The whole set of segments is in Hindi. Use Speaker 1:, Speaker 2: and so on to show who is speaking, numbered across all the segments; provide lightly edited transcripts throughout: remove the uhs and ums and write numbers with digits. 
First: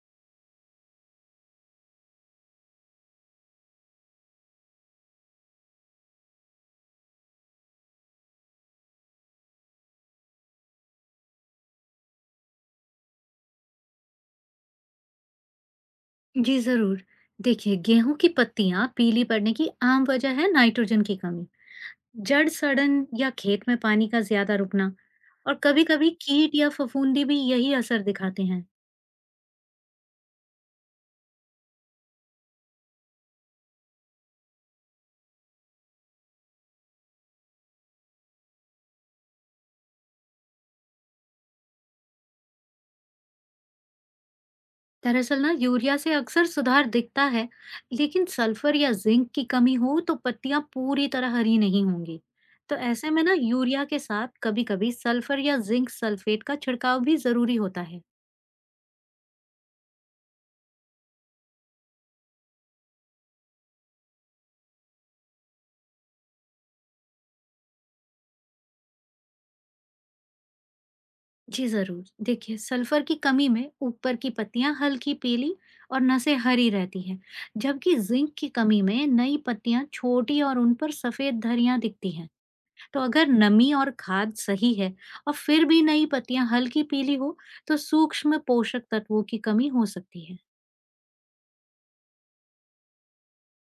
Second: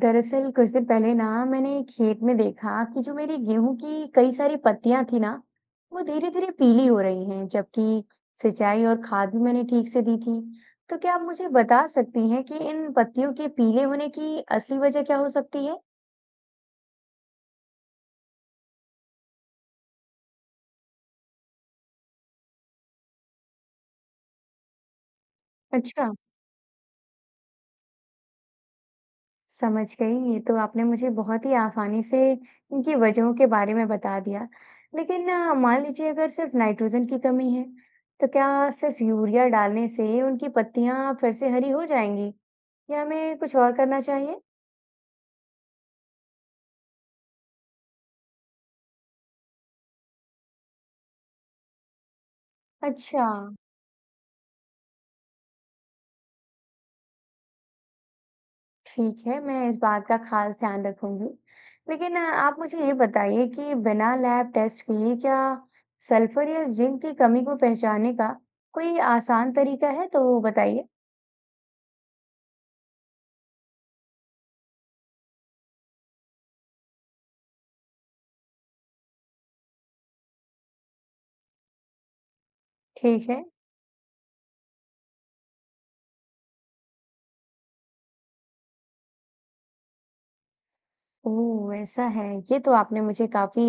Speaker 1: दरअसल कुछ दिन पहले ना मैंने खेत में देखा कि जो मेरी गेहूं की कई सारी पत्तियां थी ना वो धीरे धीरे पीली हो रही हैं जबकि सिंचाई और खाद भी मैंने ठीक से दी थी। तो क्या आप मुझे बता सकती हैं कि इन पत्तियों के पीले होने की असली वजह क्या हो सकती है?
Speaker 2: जी जरूर। देखिए गेहूं की पत्तियां पीली पड़ने की आम वजह है नाइट्रोजन की कमी, जड़ सड़न या खेत में पानी का ज्यादा रुकना। और कभी
Speaker 1: अच्छा,
Speaker 2: कभी कीट या फफूंदी भी यही असर दिखाते हैं।
Speaker 1: समझ गई। ये तो आपने मुझे बहुत ही आसानी से इनकी वजहों के बारे में बता दिया। लेकिन मान लीजिए अगर सिर्फ नाइट्रोजन की कमी है, तो क्या सिर्फ यूरिया डालने से उनकी पत्तियां फिर से हरी हो जाएंगी या हमें कुछ और करना चाहिए?
Speaker 2: दरअसल ना यूरिया से अक्सर सुधार दिखता है, लेकिन सल्फर या जिंक की कमी हो तो पत्तियां पूरी तरह हरी नहीं होंगी। तो ऐसे में
Speaker 1: अच्छा,
Speaker 2: ना यूरिया के साथ कभी कभी सल्फर या जिंक सल्फेट का छिड़काव भी जरूरी होता है।
Speaker 1: ठीक है, मैं इस बात का खास ध्यान रखूंगी। लेकिन आप मुझे ये बताइए कि बिना लैब टेस्ट किए क्या सल्फर या जिंक की कमी को पहचानने का कोई आसान तरीका है? तो बताइए।
Speaker 2: जी जरूर। देखिए सल्फर की कमी में ऊपर की पत्तियां हल्की पीली और नसें हरी रहती हैं, जबकि जिंक की कमी में नई पत्तियां छोटी और उन पर सफेद धरियां दिखती हैं। तो अगर
Speaker 1: ठीक है।
Speaker 2: नमी और खाद सही है और फिर भी नई पत्तियां हल्की पीली हो, तो सूक्ष्म पोषक तत्वों की कमी हो सकती है।
Speaker 1: ओह! ऐसा है। ये तो आपने मुझे काफ़ी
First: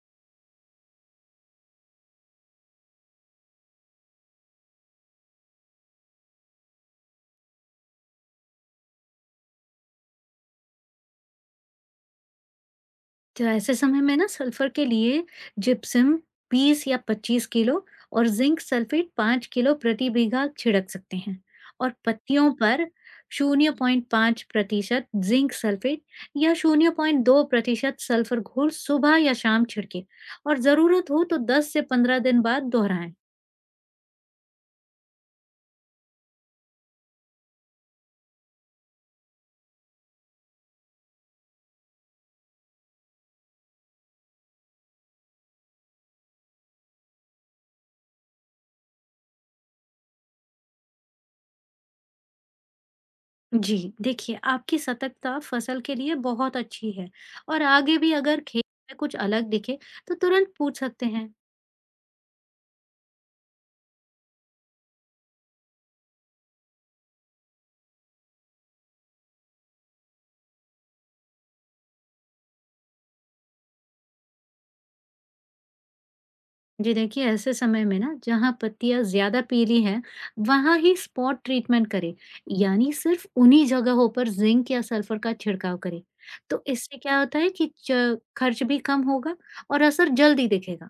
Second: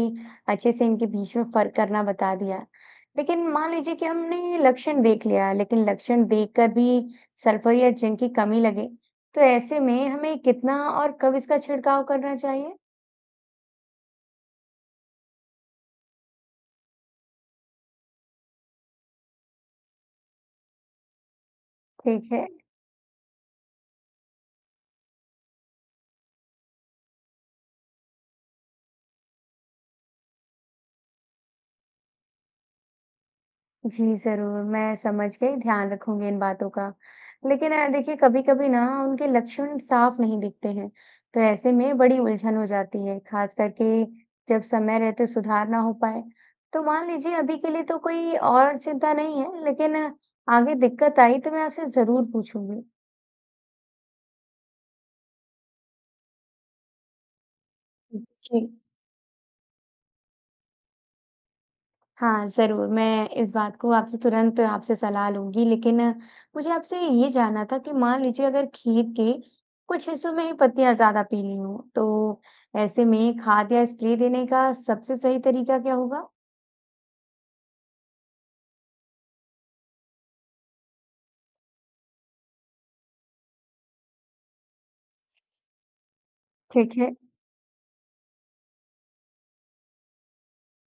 Speaker 1: अच्छे से इनके बीच में फ़र्क करना बता दिया। लेकिन मान लीजिए कि हमने लक्षण देख लिया, लेकिन लक्षण देखकर भी सल्फर या जिंक की कमी लगे, तो ऐसे में हमें कितना और कब इसका छिड़काव करना चाहिए?
Speaker 2: तो ऐसे समय में ना सल्फर के लिए जिप्सम 20 या 25 किलो और जिंक सल्फेट 5 किलो प्रति बीघा छिड़क सकते हैं। और
Speaker 1: ठीक है।
Speaker 2: पत्तियों पर 0.5% जिंक सल्फेट या 0.2% सल्फर घोल सुबह या शाम छिड़के, और जरूरत हो तो 10 से 15 दिन बाद दोहराएं।
Speaker 1: जी, ज़रूर, मैं समझ गई, ध्यान रखूँगी इन बातों का। लेकिन देखिए कभी-कभी ना उनके लक्षण साफ नहीं दिखते हैं, तो ऐसे में बड़ी उलझन हो जाती है, खास करके जब समय रहते सुधार ना हो पाए। तो मान लीजिए अभी के लिए तो कोई और चिंता नहीं है, लेकिन आगे दिक्कत आई तो मैं आपसे ज़रूर पूछूँगी।
Speaker 2: जी देखिए आपकी सतर्कता फसल के लिए बहुत अच्छी है। और आगे भी अगर
Speaker 1: जी।
Speaker 2: खेत में कुछ अलग दिखे तो तुरंत पूछ सकते हैं।
Speaker 1: हाँ, ज़रूर, मैं इस बात को आपसे तुरंत आपसे सलाह लूँगी, लेकिन मुझे आपसे ये जानना था कि मान लीजिए अगर खेत के कुछ हिस्सों में ही पत्तियाँ ज़्यादा पीली हों, तो ऐसे में खाद या स्प्रे देने का सबसे सही तरीका क्या होगा?
Speaker 2: जी देखिए ऐसे समय में ना जहाँ पत्तियां ज्यादा पीली हैं वहां ही स्पॉट ट्रीटमेंट करें, यानी सिर्फ उन्हीं जगहों पर जिंक या सल्फर का छिड़काव करें। तो
Speaker 1: ठीक
Speaker 2: इससे
Speaker 1: है।
Speaker 2: क्या होता है कि खर्च भी कम होगा और असर जल्दी दिखेगा।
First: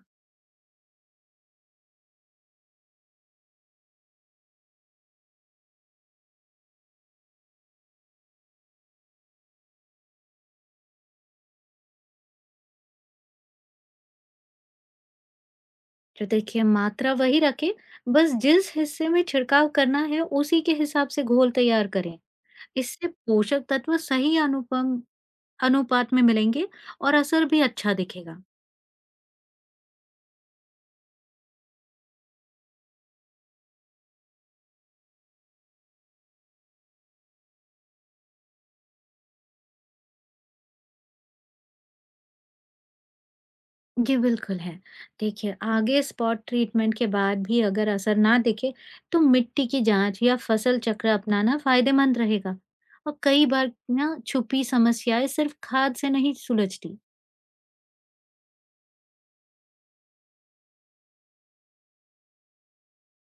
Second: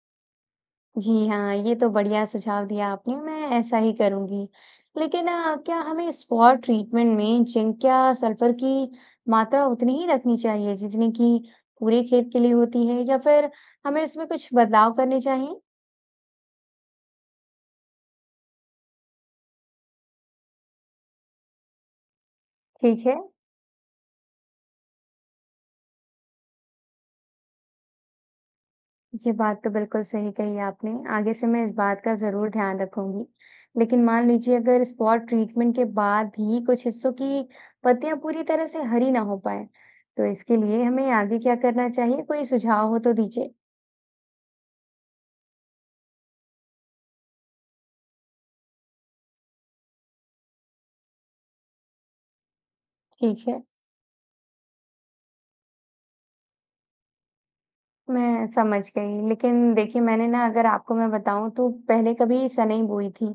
Speaker 1: जी हाँ, ये तो बढ़िया सुझाव दिया आपने, मैं ऐसा ही करूँगी। लेकिन क्या हमें स्पॉट ट्रीटमेंट में जिंक या सल्फर की मात्रा उतनी ही रखनी चाहिए, जितनी कि पूरे खेत के लिए होती है या फिर हमें इसमें कुछ बदलाव करने चाहिए?
Speaker 2: तो देखिए मात्रा वही रखें, बस जिस हिस्से में छिड़काव करना है उसी के हिसाब से घोल तैयार करें।
Speaker 1: ठीक
Speaker 2: इससे
Speaker 1: है,
Speaker 2: पोषक तत्व सही अनुपम अनुपात में मिलेंगे और असर भी अच्छा दिखेगा।
Speaker 1: ये बात तो बिल्कुल सही कही आपने। आगे से मैं इस बात का ज़रूर ध्यान रखूँगी। लेकिन मान लीजिए अगर स्पॉट ट्रीटमेंट के बाद भी कुछ हिस्सों की पत्तियाँ पूरी तरह से हरी ना हो पाएँ, तो इसके लिए हमें आगे क्या करना चाहिए? कोई सुझाव हो तो दीजिए।
Speaker 2: जी, बिल्कुल है। देखिए, आगे स्पॉट ट्रीटमेंट के बाद भी अगर असर ना दिखे, तो मिट्टी की जांच या फसल चक्र अपनाना फायदेमंद रहेगा। और
Speaker 1: ठीक
Speaker 2: कई
Speaker 1: है,
Speaker 2: बार ना छुपी समस्याएं सिर्फ खाद से नहीं सुलझती।
Speaker 1: मैं समझ गई। लेकिन देखिए मैंने ना अगर आपको मैं बताऊँ तो पहले कभी सनई बोई थी,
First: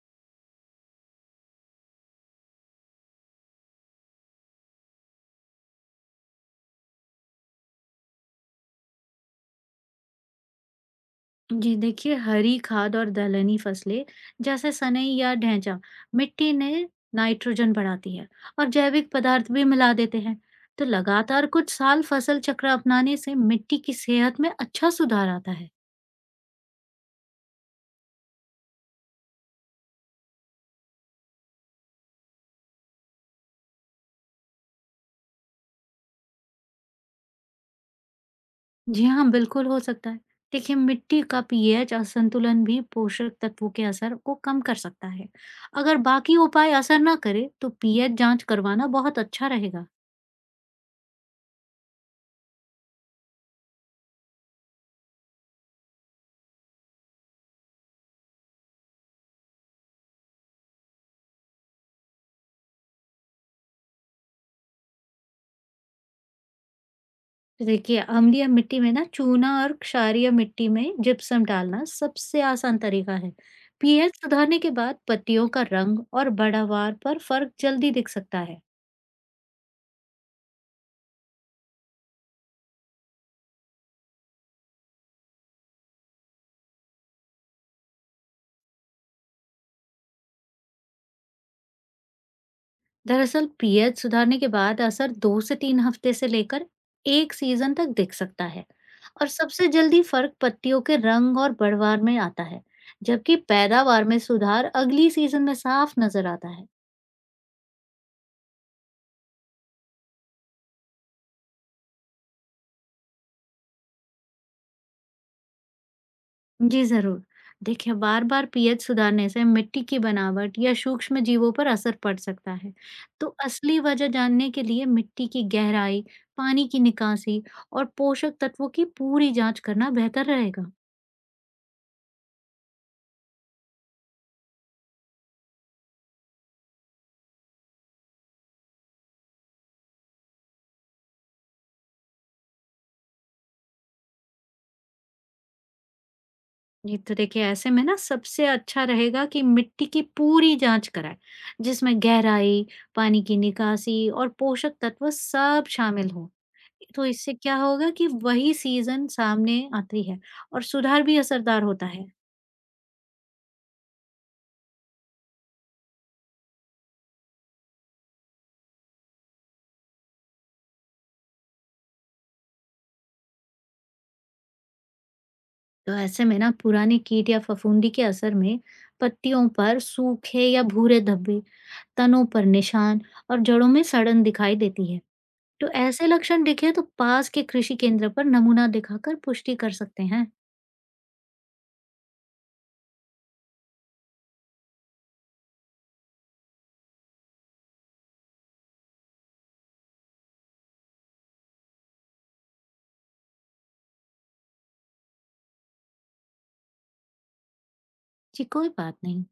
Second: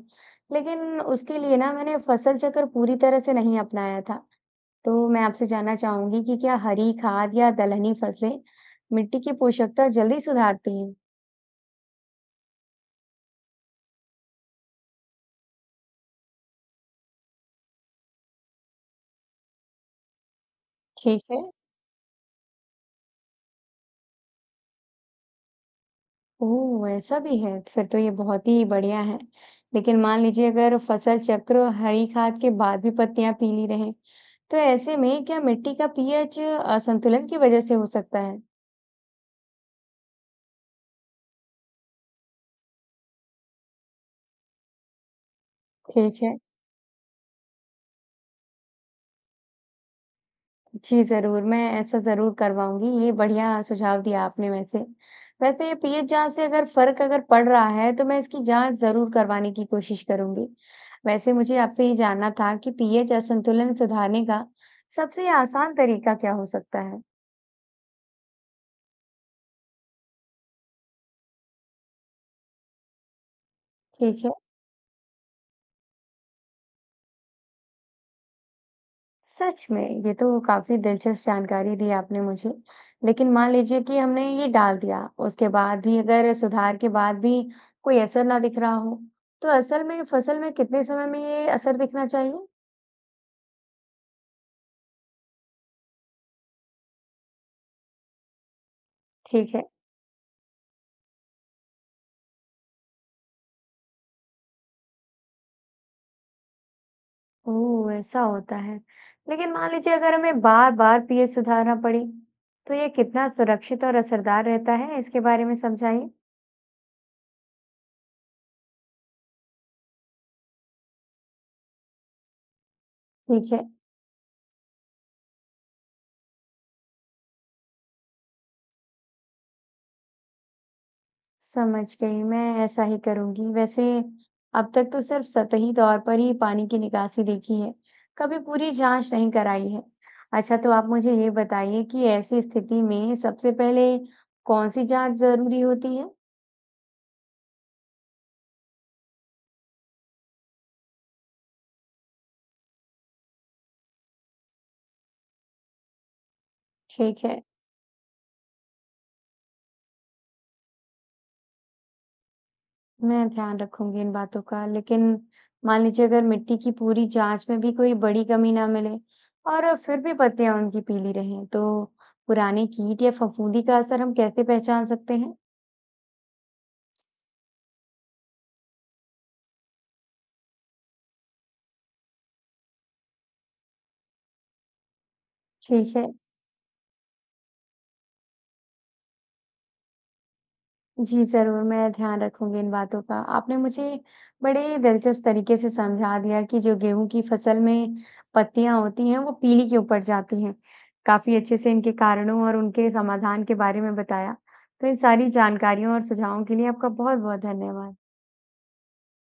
Speaker 1: लेकिन उसके लिए ना मैंने फसल चक्र पूरी तरह से नहीं अपनाया था। तो मैं आपसे जानना चाहूंगी कि क्या हरी खाद या दलहनी फसलें मिट्टी की पोषकता जल्दी सुधारती हैं?
Speaker 2: जी देखिए, हरी खाद और दलहनी फसलें जैसे सनई या ढैंचा मिट्टी में नाइट्रोजन बढ़ाती है और जैविक पदार्थ भी मिला देते हैं। तो
Speaker 1: ठीक है।
Speaker 2: लगातार कुछ साल फसल चक्र अपनाने से मिट्टी की सेहत में अच्छा सुधार आता है।
Speaker 1: ओह, ऐसा भी है। फिर तो ये बहुत ही बढ़िया है। लेकिन मान लीजिए अगर फसल चक्र हरी खाद के बाद भी पत्तियां पीली रहें, तो ऐसे में क्या मिट्टी का पीएच असंतुलन की वजह से हो सकता है?
Speaker 2: जी हाँ, बिल्कुल हो सकता है। देखिए, मिट्टी का पीएच असंतुलन भी पोषक तत्वों के असर को कम कर सकता है। अगर
Speaker 1: ठीक है।
Speaker 2: बाकी उपाय असर ना करे, तो पीएच जांच करवाना बहुत अच्छा रहेगा।
Speaker 1: जी, ज़रूर, मैं ऐसा ज़रूर करवाऊँगी, ये बढ़िया सुझाव दिया आपने वैसे। वैसे पीएच जाँच से अगर फ़र्क अगर पड़ रहा है, तो मैं इसकी जाँच ज़रूर करवाने की कोशिश करूँगी। वैसे मुझे आपसे ये जानना था कि पीएच असंतुलन सुधारने का सबसे आसान तरीका क्या हो सकता है?
Speaker 2: देखिए, अम्लीय मिट्टी में ना चूना और क्षारीय मिट्टी में जिप्सम डालना सबसे आसान तरीका है। पीएच
Speaker 1: ठीक है।
Speaker 2: सुधारने के बाद पत्तियों का रंग और पैदावार पर फर्क जल्दी दिख सकता है।
Speaker 1: सच में ये तो काफी दिलचस्प जानकारी दी आपने मुझे। लेकिन मान लीजिए कि हमने ये डाल दिया, उसके बाद भी अगर सुधार के बाद भी कोई असर ना दिख रहा हो, तो असल में फसल में कितने समय में ये असर दिखना चाहिए?
Speaker 2: दरअसल पीएच सुधारने के बाद असर दो से तीन हफ्ते से लेकर एक सीजन तक दिख सकता है, और
Speaker 1: ठीक है।
Speaker 2: सबसे जल्दी फर्क पत्तियों के रंग और बढ़वार में आता है। जबकि पैदावार में सुधार अगली सीजन में साफ नजर आता है।
Speaker 1: ओह ऐसा होता है। लेकिन मान लीजिए अगर हमें बार बार पीएच सुधारना पड़ी, तो ये कितना सुरक्षित और असरदार रहता है इसके बारे में समझाइए।
Speaker 2: जी जरूर। देखिए बार बार पीएच सुधारने से मिट्टी की बनावट या सूक्ष्म जीवों पर असर पड़ सकता है। तो
Speaker 1: ठीक है।
Speaker 2: असली वजह जानने के लिए मिट्टी की गहराई, पानी की निकासी और पोषक तत्वों की पूरी जांच करना बेहतर रहेगा।
Speaker 1: समझ गई, मैं ऐसा ही करूँगी। वैसे अब तक तो सिर्फ सतही तौर पर ही पानी की निकासी देखी है, कभी पूरी जाँच नहीं कराई है। अच्छा, तो आप मुझे ये बताइए कि ऐसी स्थिति में सबसे पहले कौन सी जाँच ज़रूरी होती है?
Speaker 2: जी, तो देखिए ऐसे में ना सबसे अच्छा रहेगा कि मिट्टी की पूरी जांच कराएं, जिसमें गहराई, पानी की निकासी और पोषक तत्व सब शामिल हो। तो
Speaker 1: ठीक
Speaker 2: इससे
Speaker 1: है,
Speaker 2: क्या होगा कि वही सीजन सामने आती है और सुधार भी असरदार होता है।
Speaker 1: मैं ध्यान रखूँगी इन बातों का, लेकिन मान लीजिए अगर मिट्टी की पूरी जाँच में भी कोई बड़ी कमी ना मिले और फिर भी पत्तियाँ उनकी पीली रहें, तो पुराने कीट या फफूंदी का असर हम कैसे पहचान सकते हैं?
Speaker 2: तो ऐसे में ना पुराने कीट या फफूंदी के असर में पत्तियों पर सूखे या भूरे धब्बे, तनों पर निशान और जड़ों में सड़न दिखाई देती है। तो
Speaker 1: ठीक है।
Speaker 2: ऐसे लक्षण दिखे तो पास के कृषि केंद्र पर नमूना दिखाकर पुष्टि कर सकते हैं।
Speaker 1: जी, ज़रूर, मैं ध्यान रखूँगी इन बातों का। आपने मुझे बड़े दिलचस्प तरीके से समझा दिया कि जो गेहूँ की फसल में पत्तियाँ होती हैं, वो पीली क्यों पड़ जाती हैं। काफ़ी अच्छे से इनके कारणों और उनके समाधान के बारे में बताया। तो इन सारी जानकारियों और सुझावों के लिए आपका बहुत-बहुत धन्यवाद।
Speaker 2: जी, कोई बात नहीं।